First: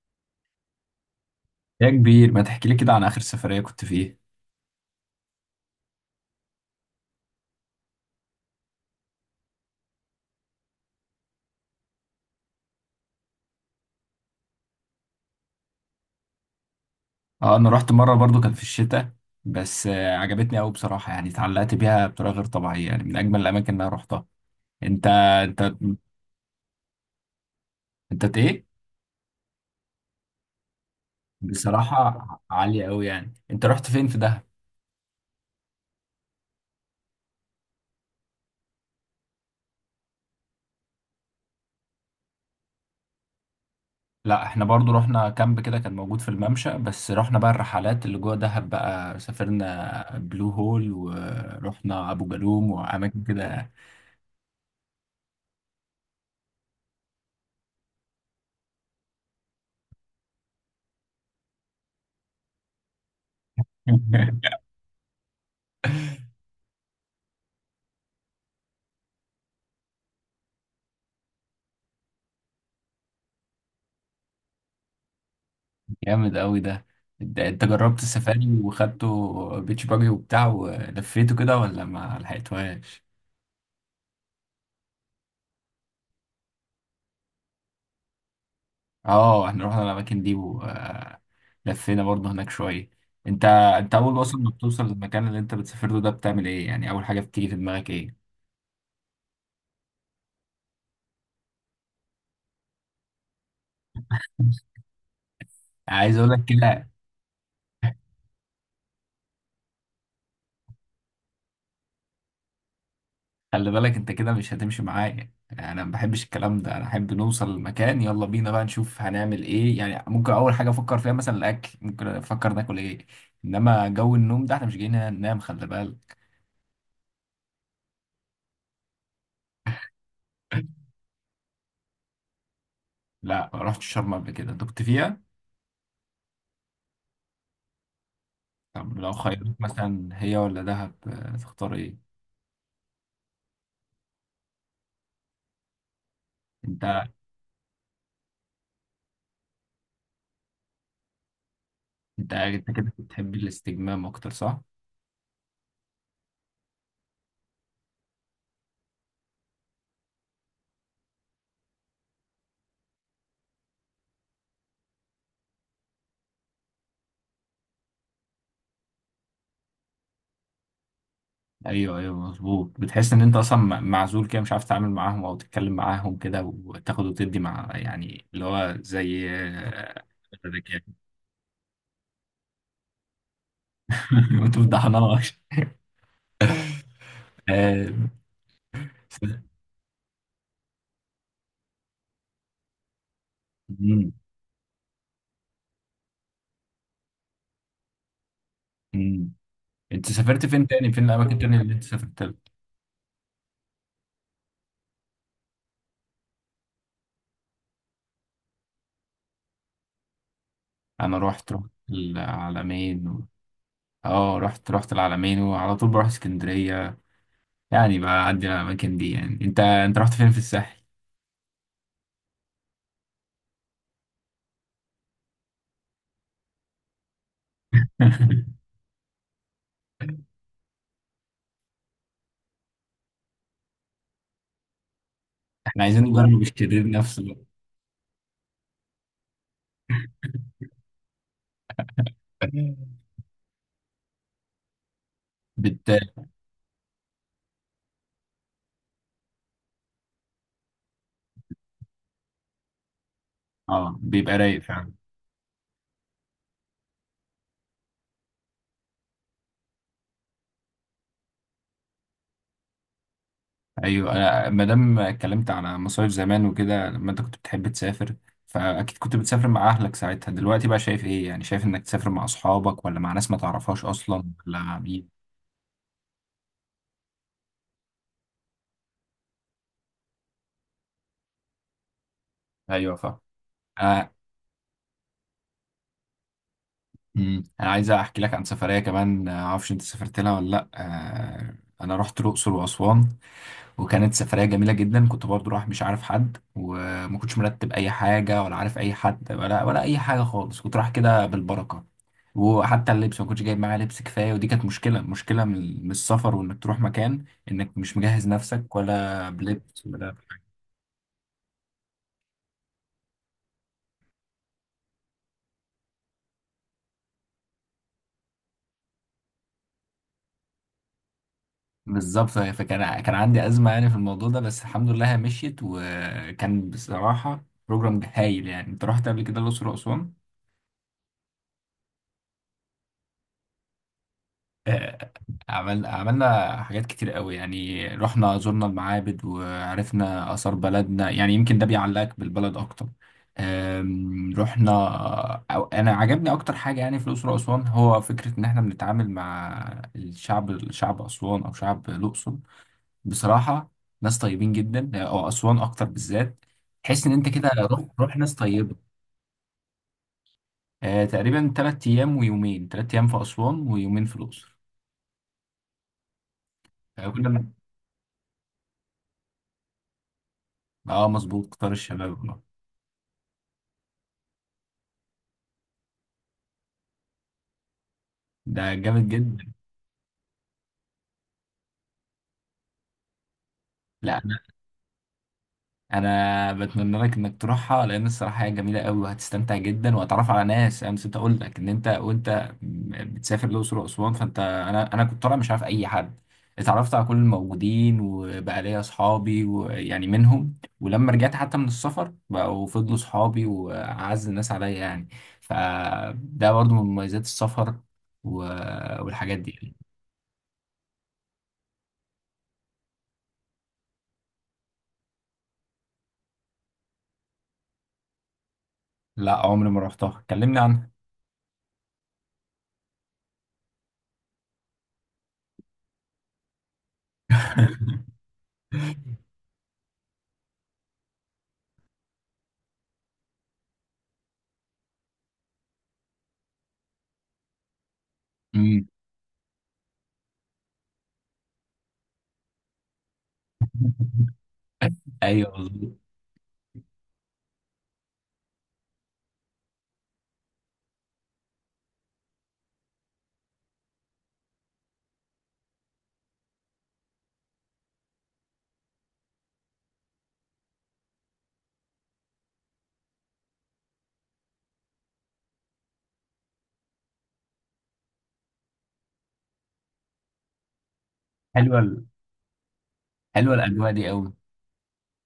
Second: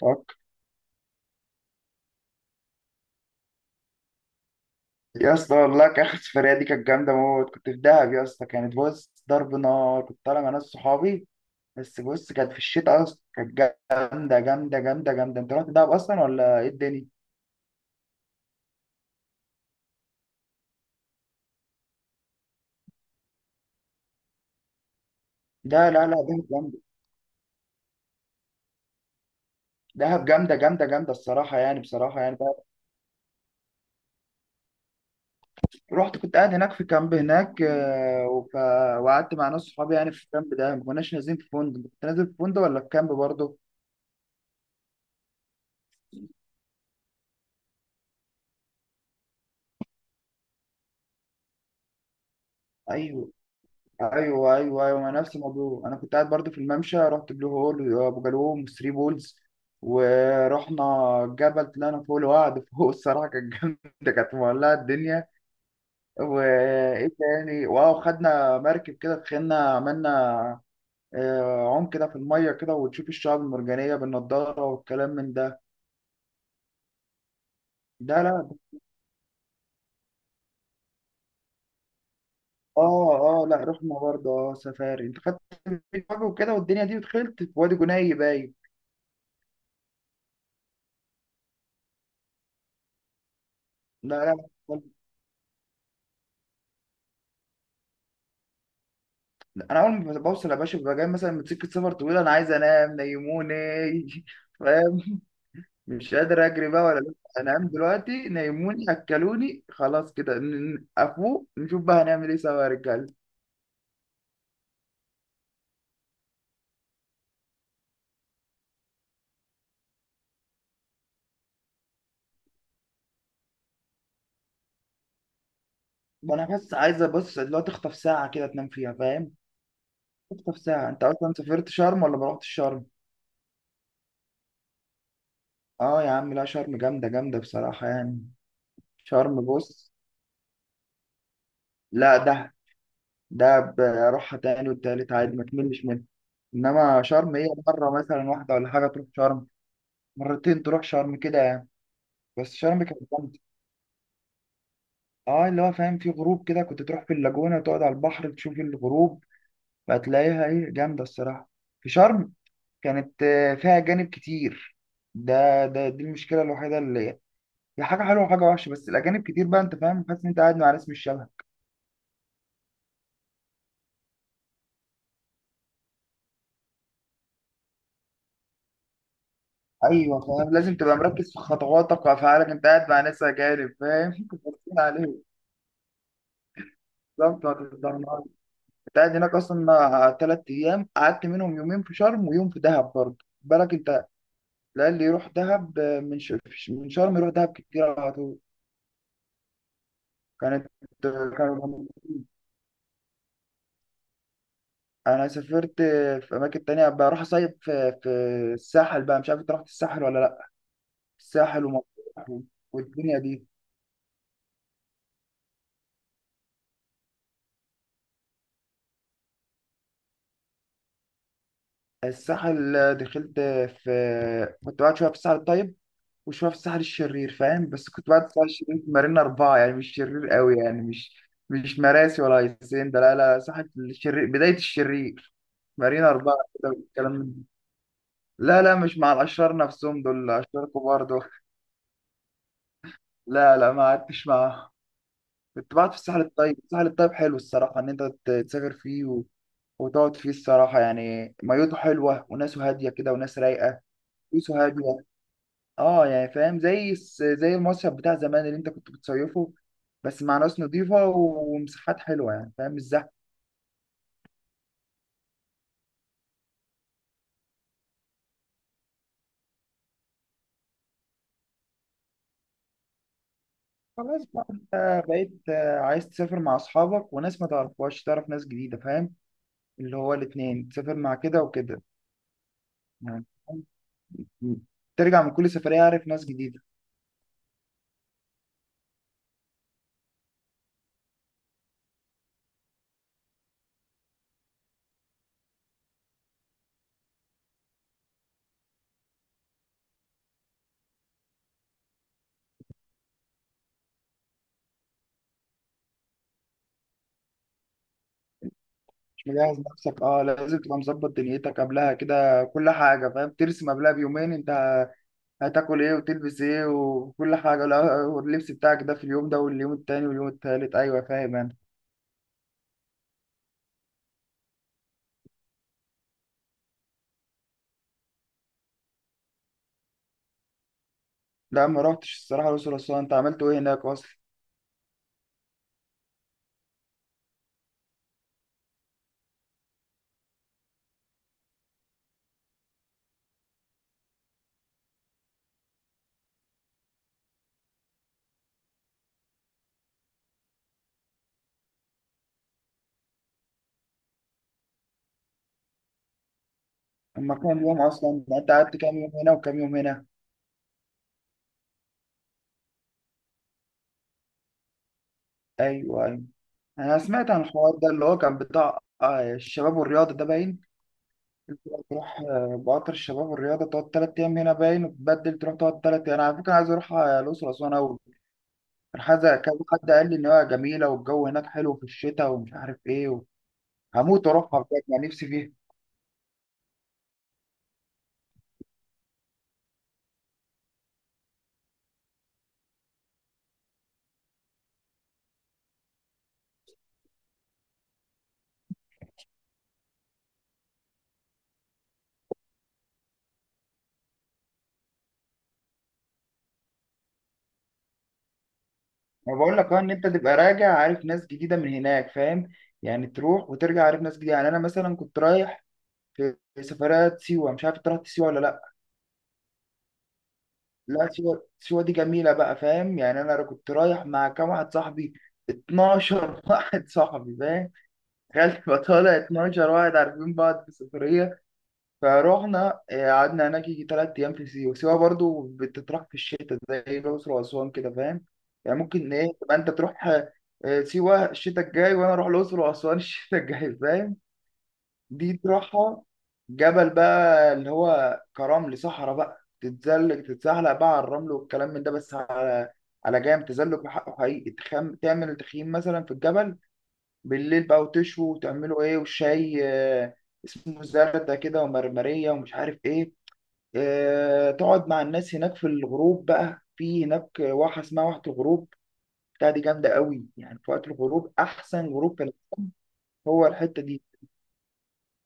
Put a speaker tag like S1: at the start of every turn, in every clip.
S1: طب،
S2: يا كبير، ما تحكي لي كده عن آخر سفرية كنت فيه؟
S1: يا اسطى والله كان اخر سفريه دي كانت جامده موت. كنت في دهب يا اسطى، كانت بص ضرب نار. كنت طالع مع ناس صحابي بس بص، كانت في الشتاء اصلا. كانت جامده جامده جامده جامده. انت رحت دهب اصلا ولا ايه الدنيا؟
S2: اه، انا رحت مرة برضو كان في الشتاء. بس عجبتني قوي بصراحة، يعني اتعلقت بيها بطريقة غير طبيعية، يعني من اجمل الاماكن اللي انا رحتها. انت انت
S1: ده لا لا، دهب جامده.
S2: انت ايه؟
S1: دهب جامده جامده جامده الصراحه، يعني
S2: بصراحة
S1: بصراحه يعني دهب.
S2: عالية قوي. يعني انت رحت فين في دهب؟
S1: رحت كنت قاعد هناك في كامب هناك، وقعدت مع ناس صحابي يعني في الكامب ده. ما كناش نازلين في فندق، كنت نازل في فندق ولا في كامب برضه؟
S2: لا، احنا برضو رحنا كامب كده، كان موجود في الممشى، بس رحنا بقى الرحلات اللي جوه دهب، بقى سافرنا بلو هول ورحنا ابو جالوم واماكن
S1: ايوه
S2: كده.
S1: ايوه ايوه ايوه، ما نفس الموضوع. انا كنت قاعد برضو في الممشى، رحت بلو هول وابو جالوم وثري بولز ورحنا جبل، طلعنا فوق الوعد فوق. الصراحه كانت جامده، كانت مولعه الدنيا. وايه تاني، واو خدنا مركب كده، دخلنا عملنا عوم كده في الميه كده، وتشوف الشعاب المرجانيه بالنضاره والكلام من ده.
S2: جامد قوي ده. انت جربت
S1: ده لا
S2: السفاري وخدته بيتش باجي وبتاع ولفيته كده ولا ما لحقتوهاش؟
S1: اه لا رحنا برضه اه سفاري، انت خدت فيديو كده والدنيا دي، ودخلت في وادي جناي باين.
S2: اه، احنا رحنا الاماكن دي ولفينا برضه هناك شويه. انت انت اول
S1: لا لا،
S2: اصلا ما بتوصل للمكان اللي انت بتسافر له ده بتعمل ايه؟ يعني اول حاجه بتيجي في دماغك ايه؟
S1: انا اول ما بوصل يا باشا، ببقى جاي مثلا من سكه سفر طويله، انا عايز انام نيموني. فاهم؟ مش
S2: عايز اقول لك
S1: قادر اجري بقى
S2: كده،
S1: ولا لأ. انام دلوقتي نيموني اكلوني خلاص كده، افوق نشوف بقى هنعمل ايه سوا يا رجاله.
S2: خلي بالك انت كده مش هتمشي معايا. يعني انا ما بحبش الكلام ده، انا احب نوصل المكان، يلا بينا بقى نشوف هنعمل ايه، يعني ممكن اول حاجه افكر فيها مثلا الاكل، ممكن افكر ناكل ايه. انما جو النوم ده احنا مش جايين هنا ننام، خلي بالك.
S1: ما انا بس عايزه بص اللي هو تخطف ساعه كده تنام فيها، فاهم؟ تخطف ساعه. انت اصلا سافرت شرم ولا ما رحتش شرم؟
S2: لا، ما رحتش شرم قبل كده، انت كنت فيها.
S1: اه يا عم، لا شرم جامده جامده بصراحه يعني.
S2: طب لو
S1: شرم
S2: خيروك
S1: بص،
S2: مثلا هي ولا دهب، تختار ايه؟
S1: لا ده بروحها تاني والتالت عادي، ما تملش منها. انما
S2: انت
S1: شرم هي مره مثلا واحده ولا حاجه تروح شرم، مرتين تروح شرم كده يعني.
S2: انت
S1: بس
S2: انت
S1: شرم
S2: كده
S1: كانت
S2: بتحب
S1: جامده.
S2: الاستجمام اكتر، صح؟
S1: اه اللي هو فاهم، في غروب كده كنت تروح في اللاجونه تقعد على البحر تشوف الغروب. هتلاقيها ايه جامده الصراحه في شرم. كانت فيها اجانب كتير. ده دي المشكله الوحيده، اللي هي حاجه حلوه وحاجه وحشه. بس الاجانب كتير بقى، انت فاهم؟ حاسس ان انت قاعد مع ناس مش شبهك.
S2: ايوه، ايوه، مظبوط. بتحس ان انت اصلا معزول كده، مش عارف تتعامل معاهم او تتكلم معاهم كده وتاخد وتدي مع، يعني اللي هو زي
S1: ايوه فاهم، لازم تبقى
S2: الرجاله.
S1: مركز في خطواتك وافعالك، انت قاعد مع ناس اجانب فاهم
S2: انتوا
S1: مركزين
S2: بتضحنوا.
S1: عليه. بالظبط ما تتضررش. انت قاعد هناك اصلا ثلاث ايام، قعدت منهم يومين في شرم ويوم في دهب، برضه بالك انت. لا اللي يروح دهب من شرم يروح دهب كتير على طول.
S2: انت سافرت فين
S1: كانت
S2: تاني، فين الاماكن تاني اللي انت
S1: كان
S2: سافرت لها؟
S1: انا سافرت في اماكن تانية، بروح اصيف في الساحل بقى. مش عارف انت رحت الساحل ولا لا.
S2: انا رحت
S1: الساحل ومطروح
S2: العلمين
S1: والدنيا
S2: و...
S1: دي.
S2: اه، رحت العلمين وعلى طول بروح اسكندريه. يعني بعدي على الاماكن دي. يعني انت رحت فين في الساحل؟
S1: الساحل دخلت في، كنت قاعد شويه في الساحل الطيب وشويه في الساحل الشرير، فاهم؟ بس كنت بعد الساحل الشرير في مارينا اربعه، يعني مش شرير قوي يعني مش مراسي ولا ياسين، ده لا لا، ساحل الشرير بدايه الشرير.
S2: احنا عايزين
S1: مارينا اربعه
S2: نجرب
S1: كده
S2: الشرير
S1: والكلام
S2: نفسه
S1: من ده.
S2: بقى.
S1: لا لا مش مع الاشرار نفسهم، دول اشرار كبار دول. لا لا ما قعدتش معاهم. كنت
S2: بت
S1: بقعد في الساحل الطيب. الساحل الطيب حلو الصراحه، ان انت تسافر فيه وتقعد فيه الصراحه. يعني ميته حلوه وناسه هاديه كده وناس رايقه،
S2: اه، بيبقى رايق
S1: فلوسه
S2: فعلا.
S1: هاديه. اه يعني فاهم، زي زي المصيف بتاع زمان اللي انت كنت بتصيفه، بس مع ناس نظيفة ومساحات حلوة يعني فاهم، مش زحمة.
S2: ايوه، أنا ما دام اتكلمت على مصايف زمان وكده لما انت كنت بتحب تسافر، فاكيد كنت بتسافر مع اهلك ساعتها. دلوقتي بقى شايف ايه؟ يعني شايف انك تسافر مع اصحابك ولا مع ناس ما تعرفهاش اصلا
S1: خلاص بقى،
S2: ولا مع
S1: انت
S2: مين؟
S1: بقيت عايز تسافر مع اصحابك وناس ما تعرفهاش، تعرف ناس جديدة فاهم؟ اللي هو الاتنين، تسافر مع كده وكده
S2: ايوه، فاهم.
S1: يعني.
S2: آه.
S1: فاهم؟ ترجع من كل سفرية عارف ناس جديدة.
S2: انا عايز احكي لك عن سفريه كمان، معرفش انت سافرت لها ولا لا. انا رحت الاقصر واسوان، وكانت سفرية جميلة جدا، كنت برضو رايح مش عارف حد، وما كنتش مرتب أي حاجة ولا عارف أي حد ولا أي حاجة خالص، كنت رايح كده بالبركة. وحتى اللبس ما كنتش جايب معايا لبس كفاية، ودي كانت مشكلة من السفر، وإنك تروح مكان إنك مش مجهز نفسك
S1: مش
S2: ولا
S1: مجهز
S2: بلبس
S1: نفسك،
S2: ولا
S1: اه لازم تبقى مظبط دنيتك قبلها كده كل حاجة فاهم. ترسم قبلها بيومين، انت هتاكل ايه وتلبس ايه وكل حاجة، لا واللبس بتاعك ده في اليوم ده واليوم التاني واليوم التالت، أيوة فاهم أنا.
S2: بالظبط، فكان كان عندي أزمة يعني في الموضوع ده، بس الحمد لله هي مشيت، وكان بصراحة بروجرام هايل. يعني أنت رحت قبل كده الأقصر وأسوان؟
S1: لا ما روحتش الصراحة. الأقصر وأسوان أنت عملت ايه هناك أصلا؟
S2: آه، عملنا حاجات كتير قوي، يعني رحنا زرنا المعابد وعرفنا آثار بلدنا، يعني يمكن ده بيعلقك بالبلد أكتر. رحنا، أو أنا عجبني أكتر حاجة يعني في الأقصر وأسوان هو فكرة إن إحنا بنتعامل مع الشعب أسوان أو شعب الأقصر. بصراحة ناس طيبين جدا، أو أسوان أكتر بالذات. تحس إن أنت
S1: أما
S2: كده
S1: كام يوم
S2: روح روح
S1: أصلا،
S2: ناس
S1: يعني أنت
S2: طيبة.
S1: قعدت كام يوم هنا وكام يوم هنا؟
S2: تقريبا 3 أيام ويومين، 3 أيام في أسوان ويومين في الأقصر.
S1: أيوة أيوة. أنا
S2: آه،
S1: سمعت عن
S2: كنا
S1: الحوار ده اللي هو كان بتاع الشباب والرياضة ده باين.
S2: اه، مظبوط،
S1: اللي
S2: قطار
S1: هو
S2: الشباب
S1: تروح
S2: والله.
S1: بقطر الشباب والرياضة، تقعد تلات أيام هنا باين وتبدل تروح تقعد تلات أيام. أنا على فكرة عايز أروح الأقصر وأسوان أوي.
S2: ده
S1: كان
S2: جامد
S1: حد
S2: جدا.
S1: كذا، حد قال لي إن هو جميلة والجو هناك حلو في الشتاء ومش عارف إيه.
S2: لا،
S1: هموت
S2: انا
S1: واروحها بجد، يعني نفسي فيها.
S2: انا بتمنى لك انك تروحها، لان الصراحه هي جميله قوي وهتستمتع جدا وهتعرف على ناس. انا نسيت اقول لك ان انت وانت بتسافر الاقصر واسوان، فانت انا كنت طالع مش عارف اي حد، اتعرفت على كل الموجودين وبقى ليا اصحابي ويعني منهم، ولما رجعت حتى من السفر بقوا فضلوا صحابي واعز الناس عليا يعني. فده برضو من مميزات السفر و-
S1: ما
S2: والحاجات
S1: بقول لك
S2: دي.
S1: ان انت تبقى راجع عارف ناس جديده من هناك فاهم؟ يعني تروح وترجع عارف ناس جديده. يعني انا مثلا كنت رايح في سفرات سيوه، مش عارف انت رحت سيوه ولا لا.
S2: لا، عمري ما رحتها، كلمني عنها.
S1: لا سيوه، سيوه دي جميله بقى فاهم. يعني انا كنت رايح مع كام واحد صاحبي، 12 واحد صاحبي فاهم. تخيل تبقى طالع 12 واحد عارفين بعض في السفريه. فروحنا قعدنا هناك يجي تلات أيام في سيوة. سيوة برضو بتطرح في الشتاء زي الأقصر وأسوان كده فاهم. يعني
S2: مم.
S1: ممكن إيه تبقى أنت تروح سيوة الشتاء الجاي، وأنا أروح الأقصر وأسوان الشتاء الجاي فاهم. دي
S2: ايوه، مظبوط.
S1: تروحها جبل بقى اللي هو كرمل صحراء، بقى تتزلج تتزحلق بقى على الرمل والكلام من ده، بس على على جام تزلج بحقه حقيقي. تعمل تخييم مثلا في الجبل بالليل بقى، وتشوي وتعملوا إيه، وشاي اسمه زردة كده ومرمرية ومش عارف إيه. تقعد مع الناس هناك في الغروب بقى، في هناك واحة اسمها واحة الغروب بتاع. دي جامدة قوي يعني في وقت الغروب،
S2: حلوه
S1: أحسن
S2: ال-
S1: غروب في العالم هو
S2: حلوه
S1: الحتة
S2: الاجواء
S1: دي.
S2: دي قوي.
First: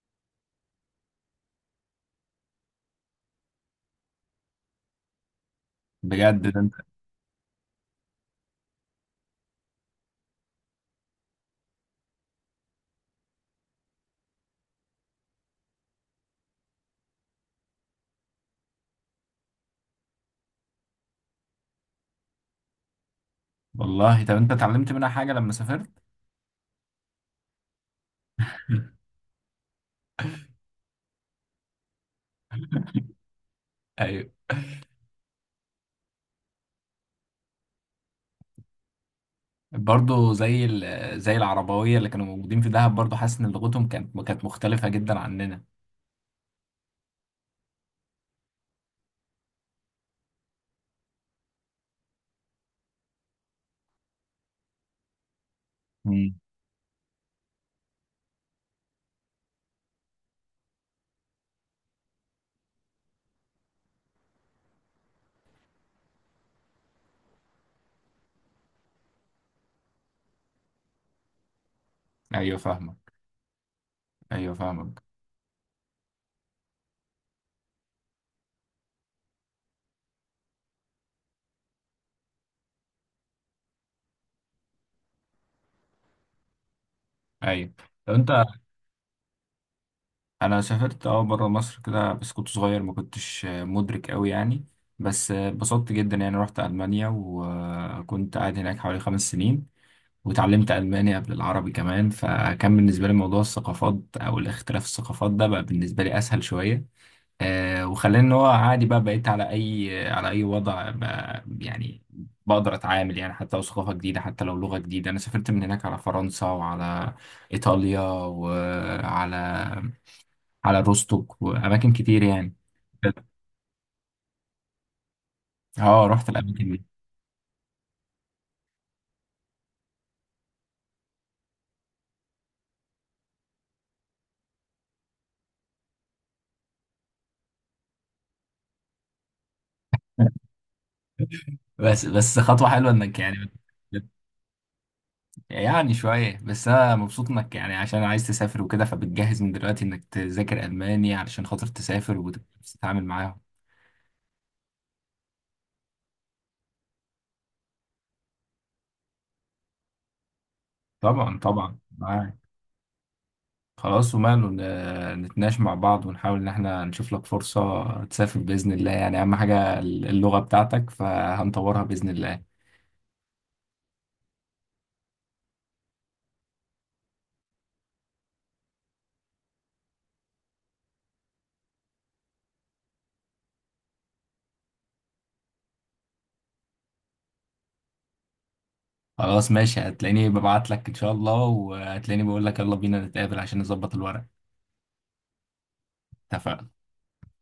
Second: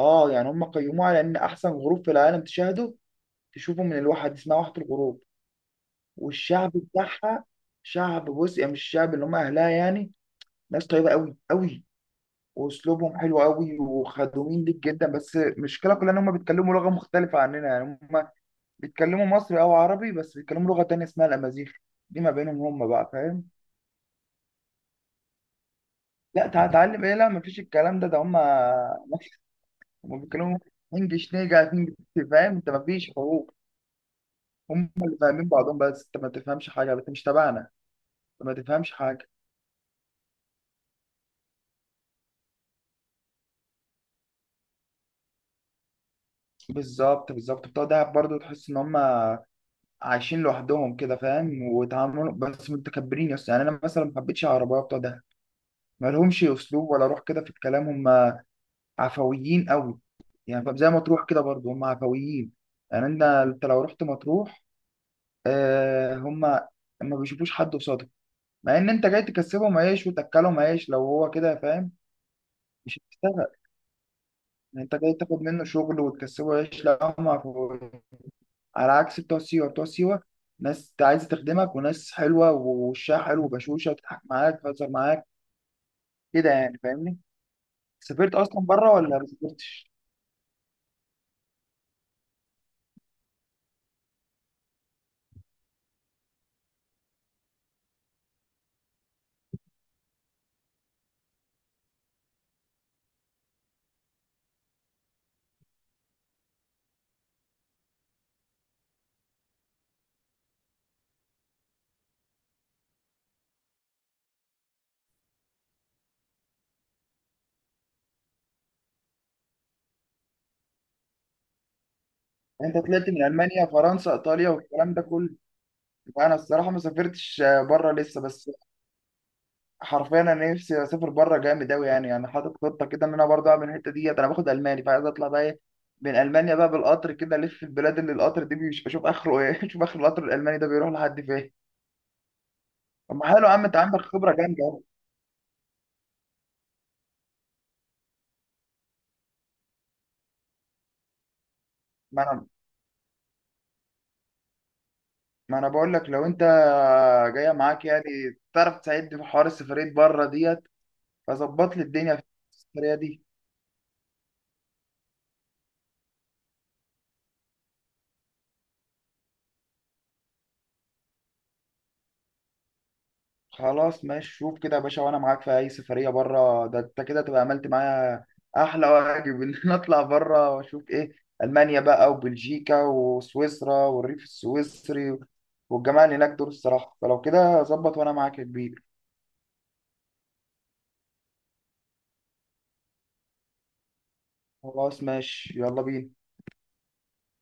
S1: اه يعني هم قيموها على إن أحسن غروب في العالم تشاهده، تشوفه من الواحة دي اسمها واحة الغروب.
S2: بجد ده
S1: والشعب
S2: انت،
S1: بتاعها، شعب بص يعني مش الشعب اللي هم أهلها يعني. ناس طيبة قوي قوي، وأسلوبهم حلو قوي وخدومين ليك جدا. بس المشكلة كلها إن هم بيتكلموا لغة مختلفة عننا، يعني هم بيتكلموا مصري او عربي بس بيتكلموا لغه تانية اسمها الامازيغ، دي ما بينهم هم بقى فاهم.
S2: والله. طب انت اتعلمت منها حاجه لما سافرت؟
S1: لا تعلم ايه، لا مفيش الكلام ده، ده هم هم بيتكلموا انجلش نيجا انجلش فاهم. انت مفيش حروف،
S2: ايوه،
S1: هم اللي فاهمين بعضهم بس انت ما تفهمش حاجه، انت مش تبعنا، انت ما تفهمش حاجه.
S2: برضه زي العربويه اللي كانوا موجودين في دهب، برضه حاسس ان لغتهم كانت مختلفه جدا عننا.
S1: بالظبط بالظبط، بتوع دهب برضه تحس ان هم عايشين لوحدهم كده فاهم، وتعاملهم بس متكبرين يس يعني. انا مثلا ما حبيتش العربيه بتوع دهب، ما
S2: مم.
S1: لهمش اسلوب ولا روح كده في الكلام. هم عفويين قوي، يعني فاهم؟ زي مطروح كده برضو هم عفويين. يعني انت انت لو رحت مطروح، آه هم ما بيشوفوش حد قصادك، مع ان انت جاي تكسبهم عيش وتاكلهم عيش لو هو كده فاهم.
S2: ايوه،
S1: مش
S2: فاهمك.
S1: هتشتغل،
S2: ايوه،
S1: يعني انت
S2: فاهمك.
S1: جاي تاخد منه شغل وتكسبه عيش. لا هم عفويين على عكس بتوع سيوه. بتوع سيوه ناس انت عايز تخدمك، وناس حلوه ووشها حلو وبشوشه، وتضحك معاك تهزر معاك كده، يعني فاهمني.
S2: ايوه، لو انت
S1: سافرت اصلا بره ولا ما سافرتش؟
S2: انا سافرت بره مصر كده، بس كنت صغير ما كنتش مدرك قوي يعني. بس اتبسطت جدا يعني، رحت المانيا وكنت قاعد هناك حوالي 5 سنين، واتعلمت ألماني قبل العربي كمان. فكان بالنسبة لي موضوع الثقافات أو الاختلاف الثقافات ده بقى بالنسبة لي أسهل شوية. وخلاني إن هو عادي بقى، بقيت على أي وضع بقى يعني، بقدر أتعامل، يعني حتى لو ثقافة جديدة حتى لو لغة جديدة. أنا سافرت من هناك على فرنسا وعلى إيطاليا وعلى روستوك وأماكن كتير يعني.
S1: يعني انت طلعت من المانيا فرنسا ايطاليا والكلام ده كله.
S2: اه، رحت
S1: انا الصراحه
S2: الأماكن
S1: ما
S2: دي.
S1: سافرتش بره لسه. بس حرفيا انا نفسي اسافر بره جامد قوي، يعني يعني حاطط خطه كده ان انا برضه اعمل الحته ديت. انا باخد الماني، فعايز اطلع بقى ايه من المانيا بقى بالقطر كده، الف في البلاد اللي القطر دي مش بشوف اخره ايه اشوف اخر القطر الالماني ده بيروح لحد فين.
S2: بس خطوة حلوة
S1: طب
S2: إنك
S1: ما
S2: يعني.
S1: حلو يا عم، انت عندك خبره جامده أهو.
S2: يعني شوية، بس أنا مبسوط إنك يعني عشان عايز تسافر وكده، فبتجهز من دلوقتي إنك تذاكر ألماني علشان خاطر تسافر
S1: ما انا
S2: وتتعامل معاهم.
S1: ما انا بقول لك لو انت جايه معاك يعني، تعرف تساعدني في حوار السفريه بره ديت،
S2: طبعا،
S1: فظبط
S2: طبعا،
S1: لي الدنيا في
S2: معاك.
S1: السفريه دي.
S2: خلاص وماله، نتناقش مع بعض ونحاول إن إحنا نشوف لك فرصة تسافر بإذن الله، يعني أهم حاجة اللغة بتاعتك فهنطورها بإذن الله.
S1: خلاص ماشي، شوف كده يا باشا. وانا معاك في اي سفريه بره، ده انت كده تبقى عملت معايا احلى واجب ان انا اطلع بره واشوف ايه. المانيا بقى وبلجيكا وسويسرا والريف السويسري والجماعه اللي هناك دول الصراحه. فلو كده ظبط وانا معاك يا كبير.
S2: خلاص ماشي، هتلاقيني ببعت لك إن شاء الله، وهتلاقيني بقول لك يلا بينا نتقابل عشان نظبط الورق.
S1: خلاص ماشي يلا بينا.
S2: اتفقنا.